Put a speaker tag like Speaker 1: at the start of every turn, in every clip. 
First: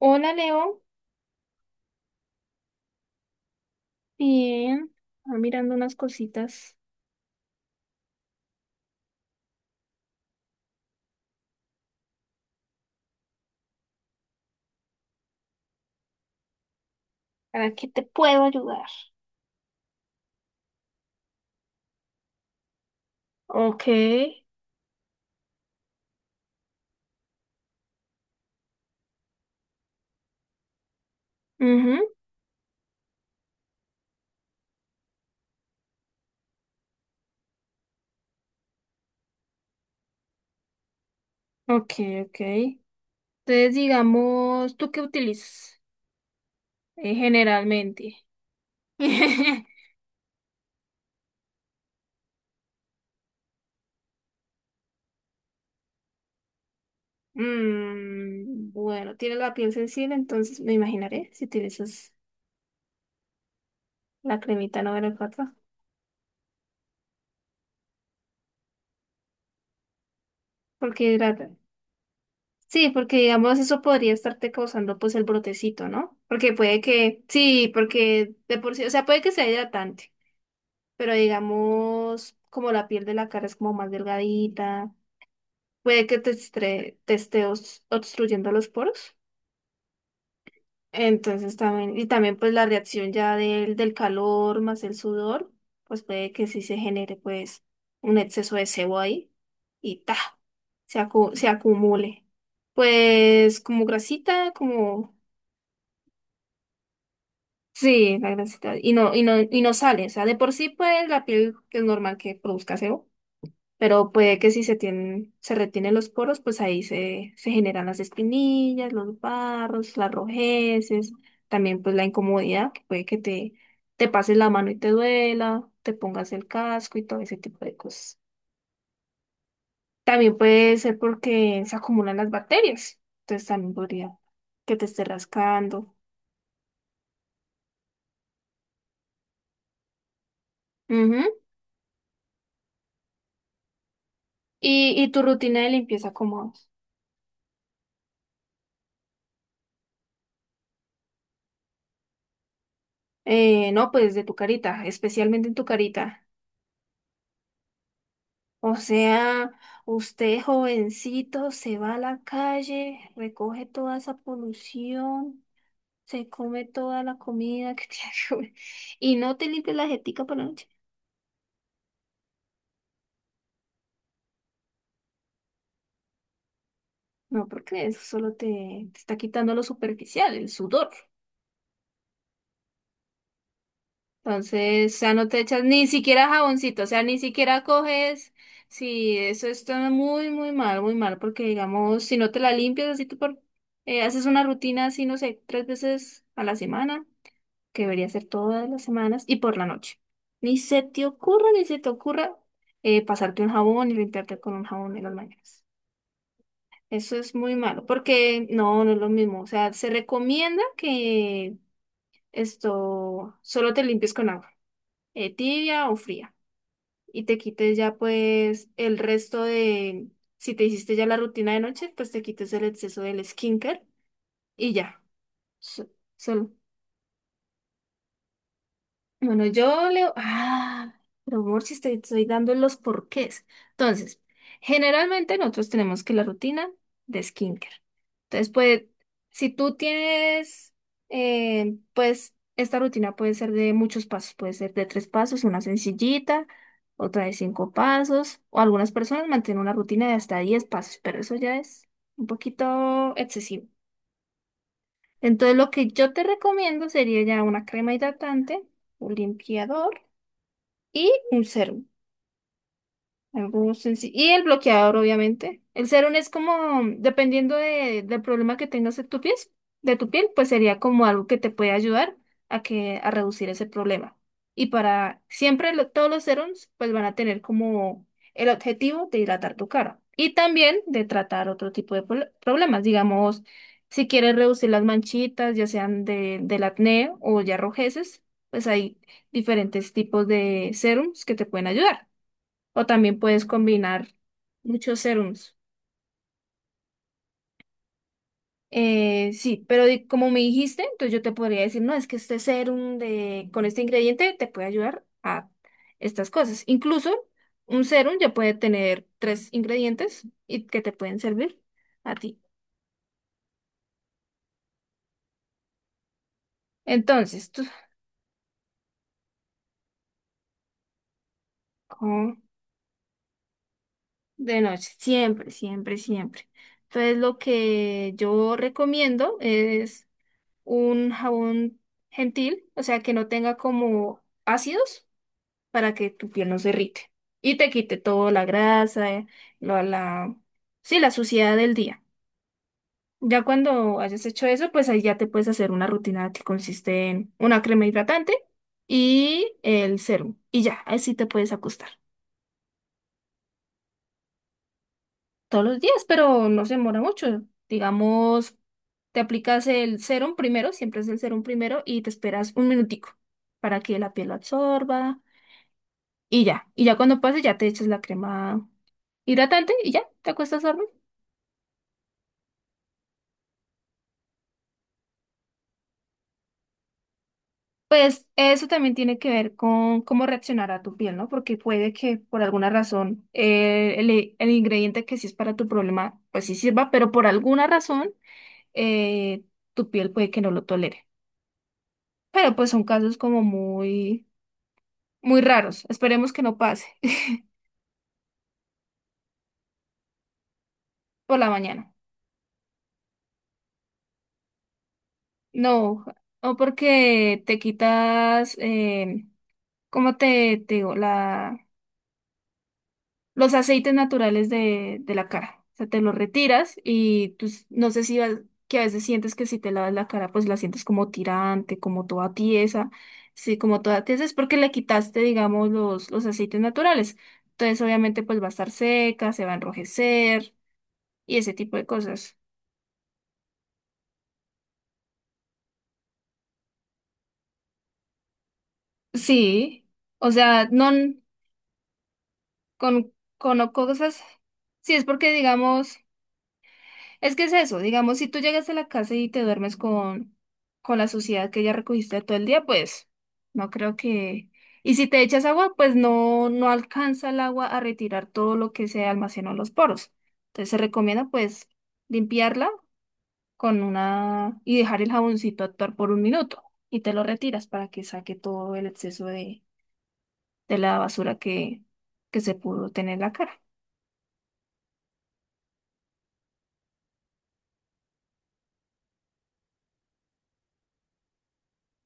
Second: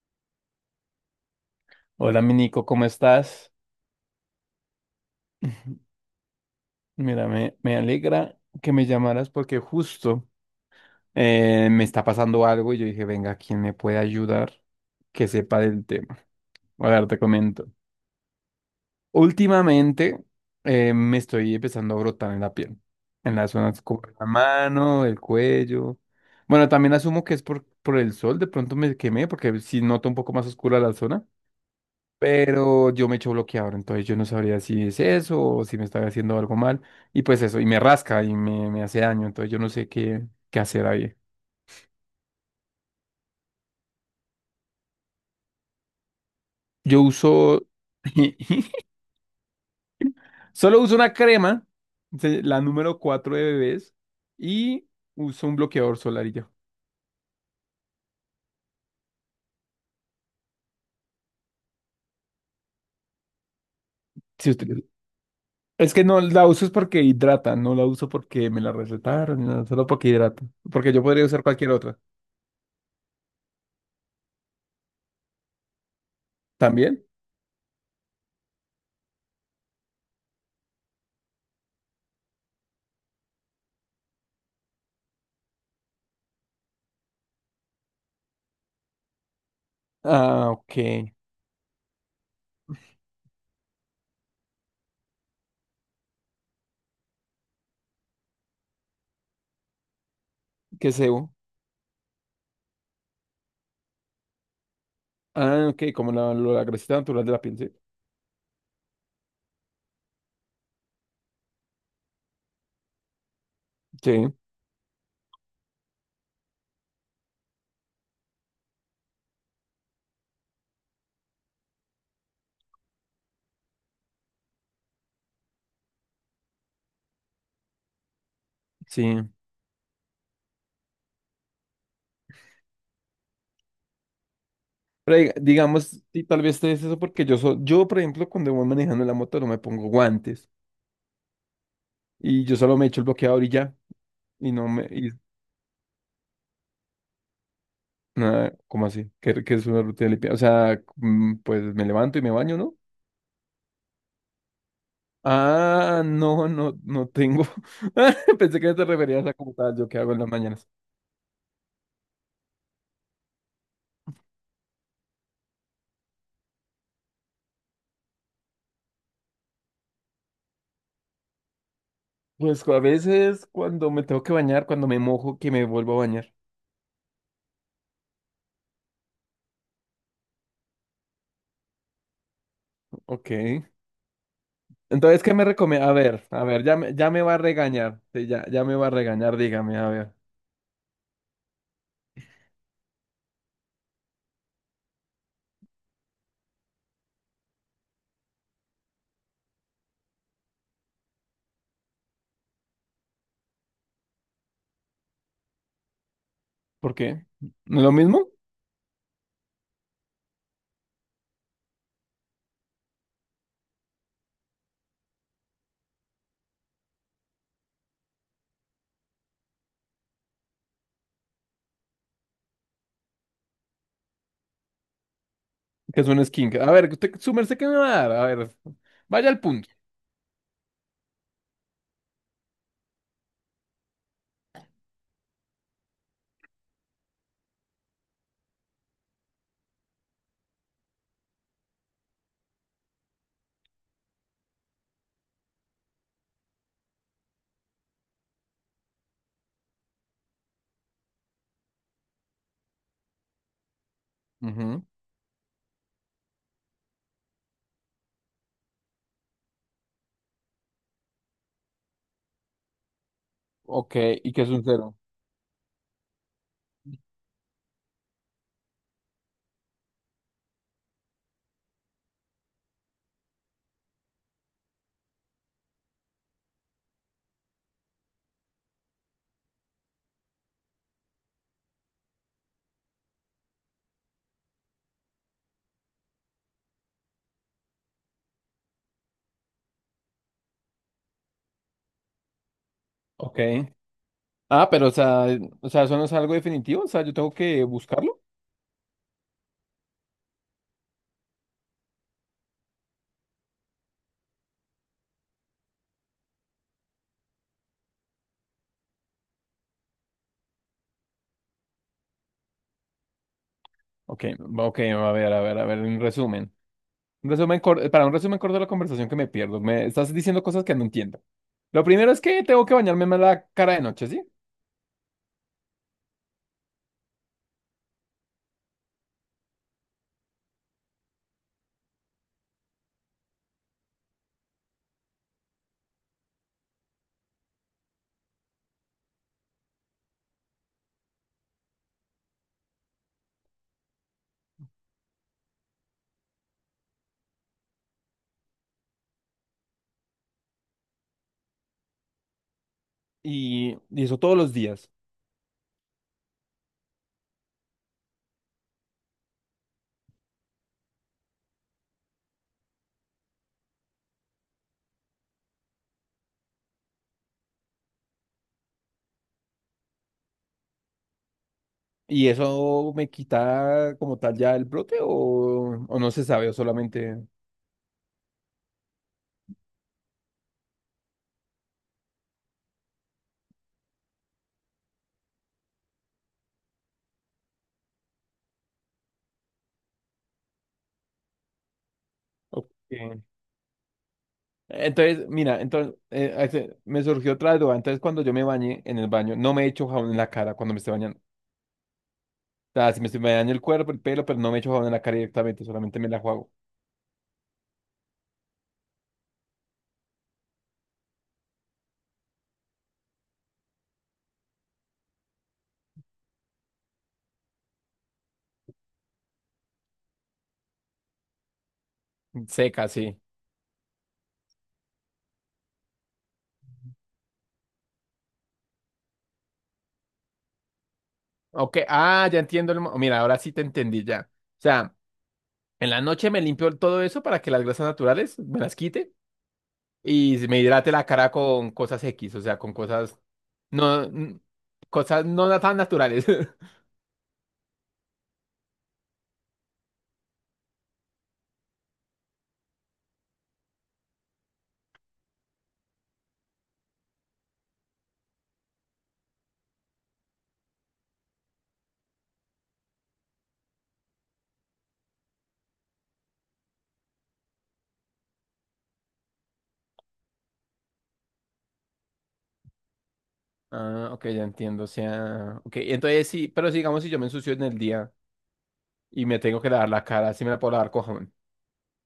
Speaker 1: Hola Leo,
Speaker 2: Hola, mi Nico, ¿cómo estás?
Speaker 1: bien, ah, mirando unas cositas.
Speaker 2: Mira, me alegra que me llamaras porque justo me está pasando algo y yo dije, venga, ¿quién me puede ayudar que sepa del tema? A ver, te comento.
Speaker 1: ¿Para qué te puedo ayudar?
Speaker 2: Últimamente me estoy empezando a brotar en la piel, en las zonas
Speaker 1: Ok,
Speaker 2: como la mano, el cuello. Bueno, también asumo que es por el sol, de pronto me quemé porque si noto un poco más oscura la zona.
Speaker 1: ujú,
Speaker 2: Pero yo me echo bloqueador, entonces yo no sabría si es eso o si me está haciendo algo mal. Y pues eso, y me rasca y me hace daño, entonces yo no sé qué hacer ahí.
Speaker 1: ok, ok. Entonces, digamos, ¿tú qué utilizas
Speaker 2: Yo uso,
Speaker 1: generalmente?
Speaker 2: solo uso una crema, la número 4 de bebés, y uso un bloqueador solar y ya.
Speaker 1: Mm, bueno, tienes la piel sensible, entonces me imaginaré si utilizas la
Speaker 2: Si usted-
Speaker 1: cremita número 4.
Speaker 2: Es que no la uso es porque hidrata, no la uso porque me la recetaron, no, solo porque hidrata. Porque yo
Speaker 1: Porque
Speaker 2: podría usar
Speaker 1: hidrata.
Speaker 2: cualquier otra.
Speaker 1: Sí, porque digamos eso podría estarte causando pues el brotecito, ¿no? Porque puede
Speaker 2: ¿También?
Speaker 1: que, sí, porque de por sí, o sea, puede que sea hidratante. Pero digamos, como la piel de la cara es como más delgadita, puede que te esté obstruyendo los poros.
Speaker 2: Ah, ok.
Speaker 1: Entonces también, y también pues la reacción ya del calor más el sudor, pues puede que sí se genere pues un exceso de sebo ahí y
Speaker 2: ¿Qué sebo?
Speaker 1: se acumule. Pues como grasita.
Speaker 2: Ah, ok, como la grasita natural de la piel, ¿sí?
Speaker 1: Sí, la grasita. Y no, y no, y no sale. O sea, de por sí pues la piel es normal que produzca sebo. Pero
Speaker 2: Sí,
Speaker 1: puede que si se tienen, se retienen los poros, pues ahí se generan las espinillas, los barros, las rojeces, también pues la incomodidad, que puede que te pases la mano y te duela, te pongas el casco y todo ese tipo de cosas.
Speaker 2: sí.
Speaker 1: También puede ser porque se acumulan las bacterias, entonces también podría que te esté
Speaker 2: Pero
Speaker 1: rascando.
Speaker 2: digamos, y tal vez te es eso porque yo, por ejemplo, cuando voy manejando la moto no me pongo guantes
Speaker 1: Ujú.
Speaker 2: y yo solo me echo el bloqueador y ya. Y no me...
Speaker 1: Y
Speaker 2: Y,
Speaker 1: tu rutina de limpieza como,
Speaker 2: nada, ¿cómo así? ¿Qué es una rutina limpia? O sea, pues me levanto y me baño, ¿no?
Speaker 1: no, pues de tu carita, especialmente en tu
Speaker 2: Ah,
Speaker 1: carita.
Speaker 2: no tengo. Pensé que
Speaker 1: O
Speaker 2: te referías a
Speaker 1: sea,
Speaker 2: como tal, yo qué hago en las
Speaker 1: usted
Speaker 2: mañanas.
Speaker 1: jovencito se va a la calle, recoge toda esa polución, se come toda la comida que tiene que comer y no te limpia la jetica por la noche.
Speaker 2: Pues a veces cuando me tengo que bañar, cuando me mojo, que me vuelvo a bañar.
Speaker 1: No, porque eso solo te está quitando lo superficial, el sudor.
Speaker 2: Ok.
Speaker 1: Entonces, o sea,
Speaker 2: Entonces,
Speaker 1: no
Speaker 2: ¿qué
Speaker 1: te
Speaker 2: me
Speaker 1: echas ni
Speaker 2: recomienda?
Speaker 1: siquiera
Speaker 2: A ver,
Speaker 1: jaboncito, o sea,
Speaker 2: ya
Speaker 1: ni
Speaker 2: me va a
Speaker 1: siquiera
Speaker 2: regañar. Sí,
Speaker 1: coges.
Speaker 2: ya me va a
Speaker 1: Sí,
Speaker 2: regañar,
Speaker 1: eso
Speaker 2: dígame,
Speaker 1: está
Speaker 2: a ver.
Speaker 1: muy, muy mal, porque digamos, si no te la limpias así tú por, haces una rutina así, no sé, tres veces a la semana, que debería ser todas las semanas, y por la noche. Ni se te ocurra, ni se te ocurra pasarte un jabón y limpiarte con un jabón en las mañanas.
Speaker 2: ¿Por
Speaker 1: Eso
Speaker 2: qué?
Speaker 1: es muy malo,
Speaker 2: ¿Lo mismo?
Speaker 1: porque no, no es lo mismo. O sea, se recomienda que esto solo te limpies con agua, tibia o fría, y te quites ya pues el resto de, si te hiciste ya la rutina de noche, pues te quites el exceso del skincare y ya. So-
Speaker 2: Que es un
Speaker 1: Solo.
Speaker 2: skin. A ver, usted, su merced, ¿qué me va a dar? A ver, vaya al
Speaker 1: Bueno,
Speaker 2: punto.
Speaker 1: yo, Leo, ah, pero amor, si estoy dando los porqués. Entonces, generalmente nosotros tenemos que la rutina de skincare. Entonces, pues, si tú tienes, pues, esta rutina puede ser de muchos pasos, puede ser de tres pasos, una sencillita, otra de cinco pasos, o algunas personas mantienen una rutina de hasta 10 pasos, pero eso ya es un poquito excesivo.
Speaker 2: Ujú,
Speaker 1: Entonces, lo que yo te recomiendo sería ya una crema hidratante, un limpiador y un serum. Algo
Speaker 2: ok,
Speaker 1: sencillo. Y
Speaker 2: ¿y
Speaker 1: el
Speaker 2: qué es un
Speaker 1: bloqueador,
Speaker 2: cero?
Speaker 1: obviamente. El serum es como, dependiendo de, del problema que tengas en tu piel, de tu piel, pues sería como algo que te puede ayudar a que, a reducir ese problema. Y para siempre todos los serums, pues van a tener como el objetivo de hidratar tu cara. Y también de tratar otro tipo de problemas. Digamos, si quieres reducir las manchitas, ya sean de, del acné o ya rojeces, pues hay diferentes tipos de serums que te pueden ayudar. O también
Speaker 2: Ok.
Speaker 1: puedes combinar
Speaker 2: Ah, pero, o
Speaker 1: muchos
Speaker 2: sea,
Speaker 1: serums.
Speaker 2: o sea, eso no es algo definitivo, o sea, yo tengo que buscarlo.
Speaker 1: Sí, pero como me dijiste, entonces yo te podría decir, no, es que este serum de, con este ingrediente te puede ayudar a estas cosas. Incluso un serum ya puede tener tres ingredientes y que te pueden servir a ti.
Speaker 2: Ok, ok, a ver, a ver, a ver, un resumen.
Speaker 1: Entonces, tú,
Speaker 2: Para un resumen corto de la conversación que me pierdo. Me estás diciendo cosas que no entiendo. Lo primero es
Speaker 1: con-
Speaker 2: que tengo que bañarme más la cara de noche, ¿sí?
Speaker 1: de noche, siempre, siempre, siempre. Entonces, lo que yo recomiendo es un jabón gentil, o sea, que no tenga como ácidos para que tu piel no se irrite y te quite toda la grasa, lo- la, sí, la suciedad del día. Ya cuando hayas hecho eso, pues ahí ya te puedes hacer una rutina que consiste en una crema hidratante y el serum. Y ya, ahí sí te puedes acostar
Speaker 2: Y eso todos los días.
Speaker 1: todos los días, pero no se demora mucho. Digamos, te aplicas el serum primero, siempre es el serum primero, y te esperas un minutico para que la piel lo absorba. Y ya, cuando pase ya te echas la crema hidratante y ya, te acuestas a dormir.
Speaker 2: ¿Y eso me quita como tal ya el brote o no se sabe o solamente...
Speaker 1: Pues eso también tiene que ver con cómo reaccionar a tu piel, ¿no? Porque puede que por alguna razón el ingrediente que sí es para tu problema, pues sí sirva, pero por alguna razón eh, tu piel puede que no lo tolere. Pero pues
Speaker 2: ok.
Speaker 1: son casos como muy,
Speaker 2: Entonces,
Speaker 1: muy
Speaker 2: mira,
Speaker 1: raros.
Speaker 2: entonces
Speaker 1: Esperemos que no pase
Speaker 2: me surgió otra duda. Entonces, cuando yo me bañé en el baño, no me echo jabón en la cara cuando me estoy bañando.
Speaker 1: por la mañana.
Speaker 2: O sea, si me estoy bañando el cuerpo, el pelo, pero no me echo jabón en la cara directamente,
Speaker 1: No,
Speaker 2: solamente me la
Speaker 1: o
Speaker 2: juego.
Speaker 1: porque te quitas, ¿cómo te digo? Los aceites naturales de la cara. O sea, te los retiras y pues, no sé si que a veces sientes que si te lavas la cara, pues la sientes como tirante, como toda
Speaker 2: Seca,
Speaker 1: tiesa.
Speaker 2: sí.
Speaker 1: Sí, como toda tiesa es porque le quitaste, digamos, los aceites naturales. Entonces, obviamente, pues va a estar seca, se va a enrojecer y ese tipo
Speaker 2: Ok,
Speaker 1: de
Speaker 2: ah,
Speaker 1: cosas.
Speaker 2: ya entiendo. Mira, ahora sí te entendí ya. O sea, en la noche me limpio todo eso para que las grasas naturales me las quite.
Speaker 1: Sí, o
Speaker 2: Y me
Speaker 1: sea, no
Speaker 2: hidrate la cara con cosas X, o sea, con
Speaker 1: con,
Speaker 2: cosas
Speaker 1: con o
Speaker 2: no,
Speaker 1: cosas.
Speaker 2: n-
Speaker 1: Sí, es
Speaker 2: cosas
Speaker 1: porque,
Speaker 2: no tan
Speaker 1: digamos.
Speaker 2: naturales.
Speaker 1: Es que es eso, digamos, si tú llegas a la casa y te duermes con la suciedad que ya recogiste todo el día, pues no creo que. Y si te echas agua, pues no, no alcanza el agua a retirar todo lo que se almacenó en los poros. Entonces se recomienda pues limpiarla con una y dejar el jaboncito actuar por un minuto y te lo retiras para que saque todo el exceso de la basura que se pudo tener en la cara.
Speaker 2: Ah, ok, ya entiendo, o sea, ok, entonces sí, pero sigamos si digamos si yo me ensucio en el día y me tengo que lavar la cara, sí me la puedo lavar con jabón,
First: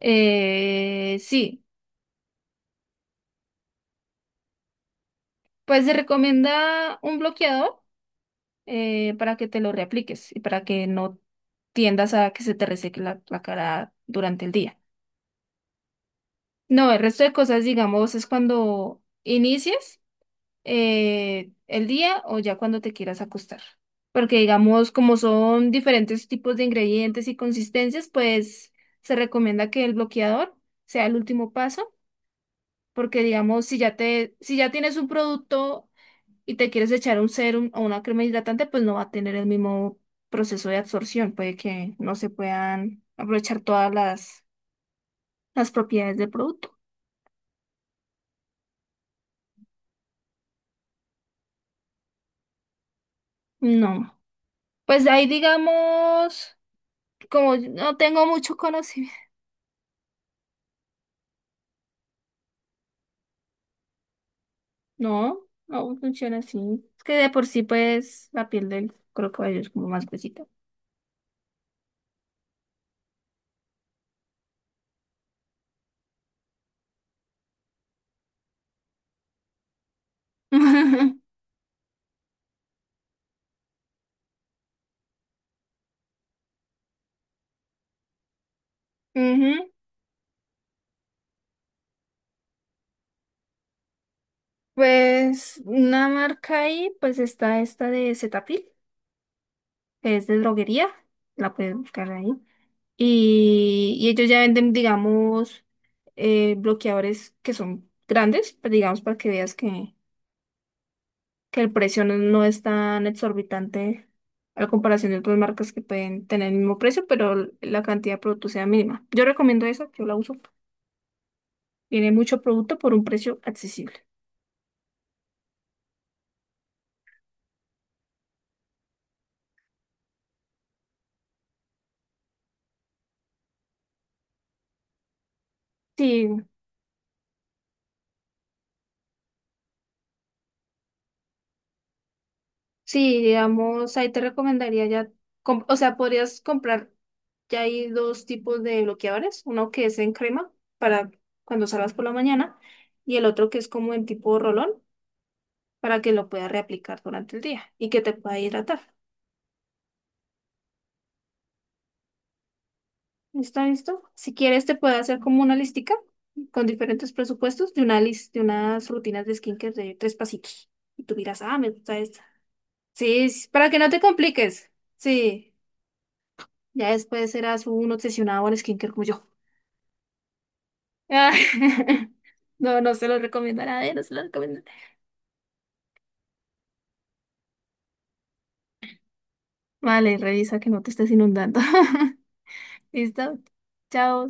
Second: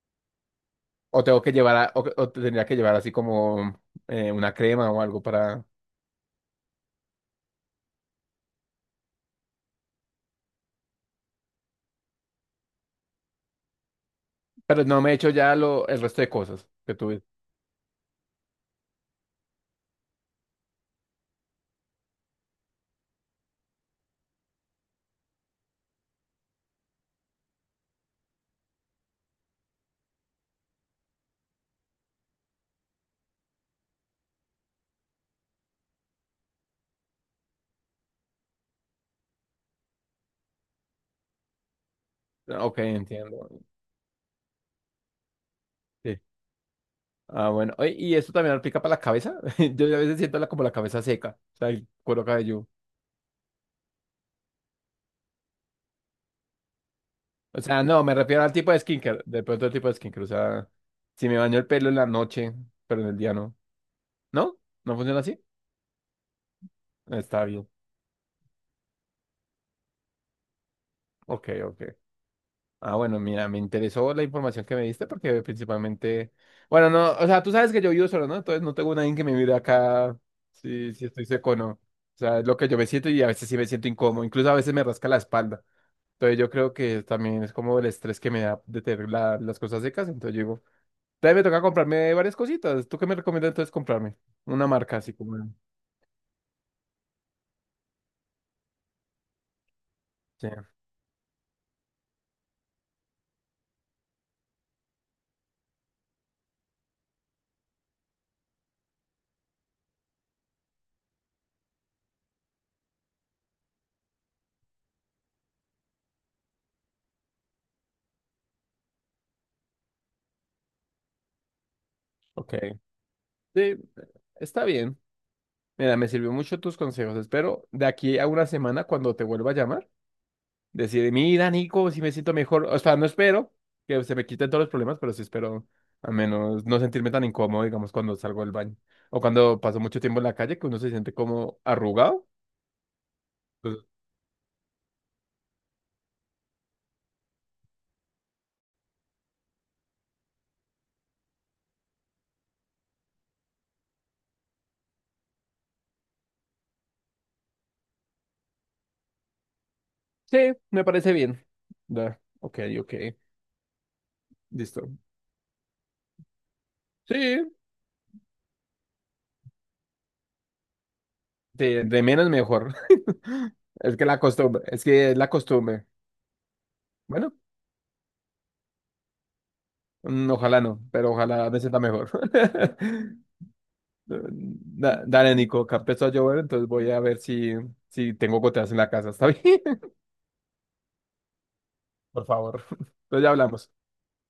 Speaker 2: o tengo que
Speaker 1: Sí,
Speaker 2: llevar, o tendría que llevar así como una crema o algo para,
Speaker 1: pues se recomienda un bloqueador, para que te lo reapliques y para que no tiendas a que se te reseque la cara durante el día.
Speaker 2: pero no me he hecho ya lo, el resto de cosas
Speaker 1: No,
Speaker 2: que
Speaker 1: el resto
Speaker 2: tuve.
Speaker 1: de cosas, digamos, es cuando inicias el día o ya cuando te quieras acostar. Porque, digamos, como son diferentes tipos de ingredientes y consistencias, pues se recomienda que el bloqueador sea el último paso. Porque, digamos, si ya tienes un producto y te quieres echar un serum o una crema hidratante, pues no va a tener el mismo proceso de absorción. Puede que no se
Speaker 2: Ah, ok,
Speaker 1: puedan
Speaker 2: entiendo.
Speaker 1: aprovechar todas las propiedades
Speaker 2: Sí.
Speaker 1: del producto.
Speaker 2: Ah, bueno, oye, ¿y esto también aplica para la cabeza? Yo a veces siento la, como la cabeza seca, o sea, el cuero cabelludo.
Speaker 1: No. Pues de ahí digamos, como
Speaker 2: O
Speaker 1: yo
Speaker 2: sea,
Speaker 1: no
Speaker 2: no, me
Speaker 1: tengo
Speaker 2: refiero al
Speaker 1: mucho
Speaker 2: tipo de
Speaker 1: conocimiento.
Speaker 2: skincare, de pronto el tipo de skincare, o sea, si me baño el pelo en la noche, pero en el día no. ¿No? ¿No funciona así?
Speaker 1: No, no funciona así. Es que de
Speaker 2: Está
Speaker 1: por sí,
Speaker 2: bien.
Speaker 1: pues, la piel del crocodilo es como más gruesita.
Speaker 2: Ok, ok. Ah, bueno, mira, me interesó la información que me diste porque principalmente, bueno, no, o sea, tú sabes que yo vivo solo, ¿no? Entonces no tengo nadie que me mire acá si estoy seco o no. O sea, es lo que yo me siento y a veces sí me siento incómodo, incluso a veces me rasca la espalda. Entonces yo creo que también es como el estrés que me da de tener las
Speaker 1: Ujú.
Speaker 2: cosas secas, entonces yo digo... Entonces me toca comprarme varias cositas. ¿Tú qué me recomiendas entonces comprarme? Una marca así como...
Speaker 1: Pues una marca ahí, pues está esta de Cetaphil, que es de
Speaker 2: Sí,
Speaker 1: droguería. La puedes buscar ahí. Y ellos ya venden, digamos, bloqueadores que son grandes, pues, digamos, para que veas que, el precio no, no es tan exorbitante a la comparación de otras marcas que pueden tener el mismo precio, pero la cantidad de producto sea mínima. Yo recomiendo esa, yo la uso. Tiene mucho
Speaker 2: ok.
Speaker 1: producto por un precio
Speaker 2: Sí,
Speaker 1: accesible.
Speaker 2: está bien. Mira, me sirvió mucho tus consejos. Espero de aquí a una semana cuando te vuelva a llamar, decir, mira, Nico, si me siento mejor. O sea, no espero que se me quiten todos los problemas, pero sí espero al
Speaker 1: Sí,
Speaker 2: menos no sentirme tan incómodo, digamos, cuando salgo del baño. O cuando paso mucho tiempo en la calle, que uno se siente como arrugado.
Speaker 1: sí,
Speaker 2: Entonces,
Speaker 1: digamos, ahí te recomendaría ya, o sea, podrías comprar. Ya hay dos tipos de bloqueadores, uno que es en crema para cuando salgas por la mañana y el otro que es como en tipo rolón para que lo puedas reaplicar durante el día y que te pueda hidratar.
Speaker 2: sí, me parece bien. Da, ok, ok.
Speaker 1: ¿Está listo? Si quieres te puedo
Speaker 2: Listo.
Speaker 1: hacer como una listica con diferentes
Speaker 2: Sí,
Speaker 1: presupuestos de de unas rutinas de skincare de tres pasitos. Y tú dirás, ah, me gusta
Speaker 2: de
Speaker 1: esta.
Speaker 2: menos mejor.
Speaker 1: Sí, sí, para que no
Speaker 2: Es
Speaker 1: te
Speaker 2: que la costumbre,
Speaker 1: compliques.
Speaker 2: es que es la
Speaker 1: Sí,
Speaker 2: costumbre.
Speaker 1: ya después
Speaker 2: Bueno,
Speaker 1: serás un obsesionado al skincare como yo.
Speaker 2: ojalá no, pero ojalá me sienta mejor.
Speaker 1: No, no se los recomiendo a nadie, no se los recomiendo.
Speaker 2: Dale, Nico, que empezó a llover, entonces voy a ver si, si tengo goteras en la casa, ¿está bien?
Speaker 1: Vale, revisa que no te estés inundando.
Speaker 2: Por favor. Entonces ya
Speaker 1: ¿Listo?
Speaker 2: hablamos.
Speaker 1: Chao.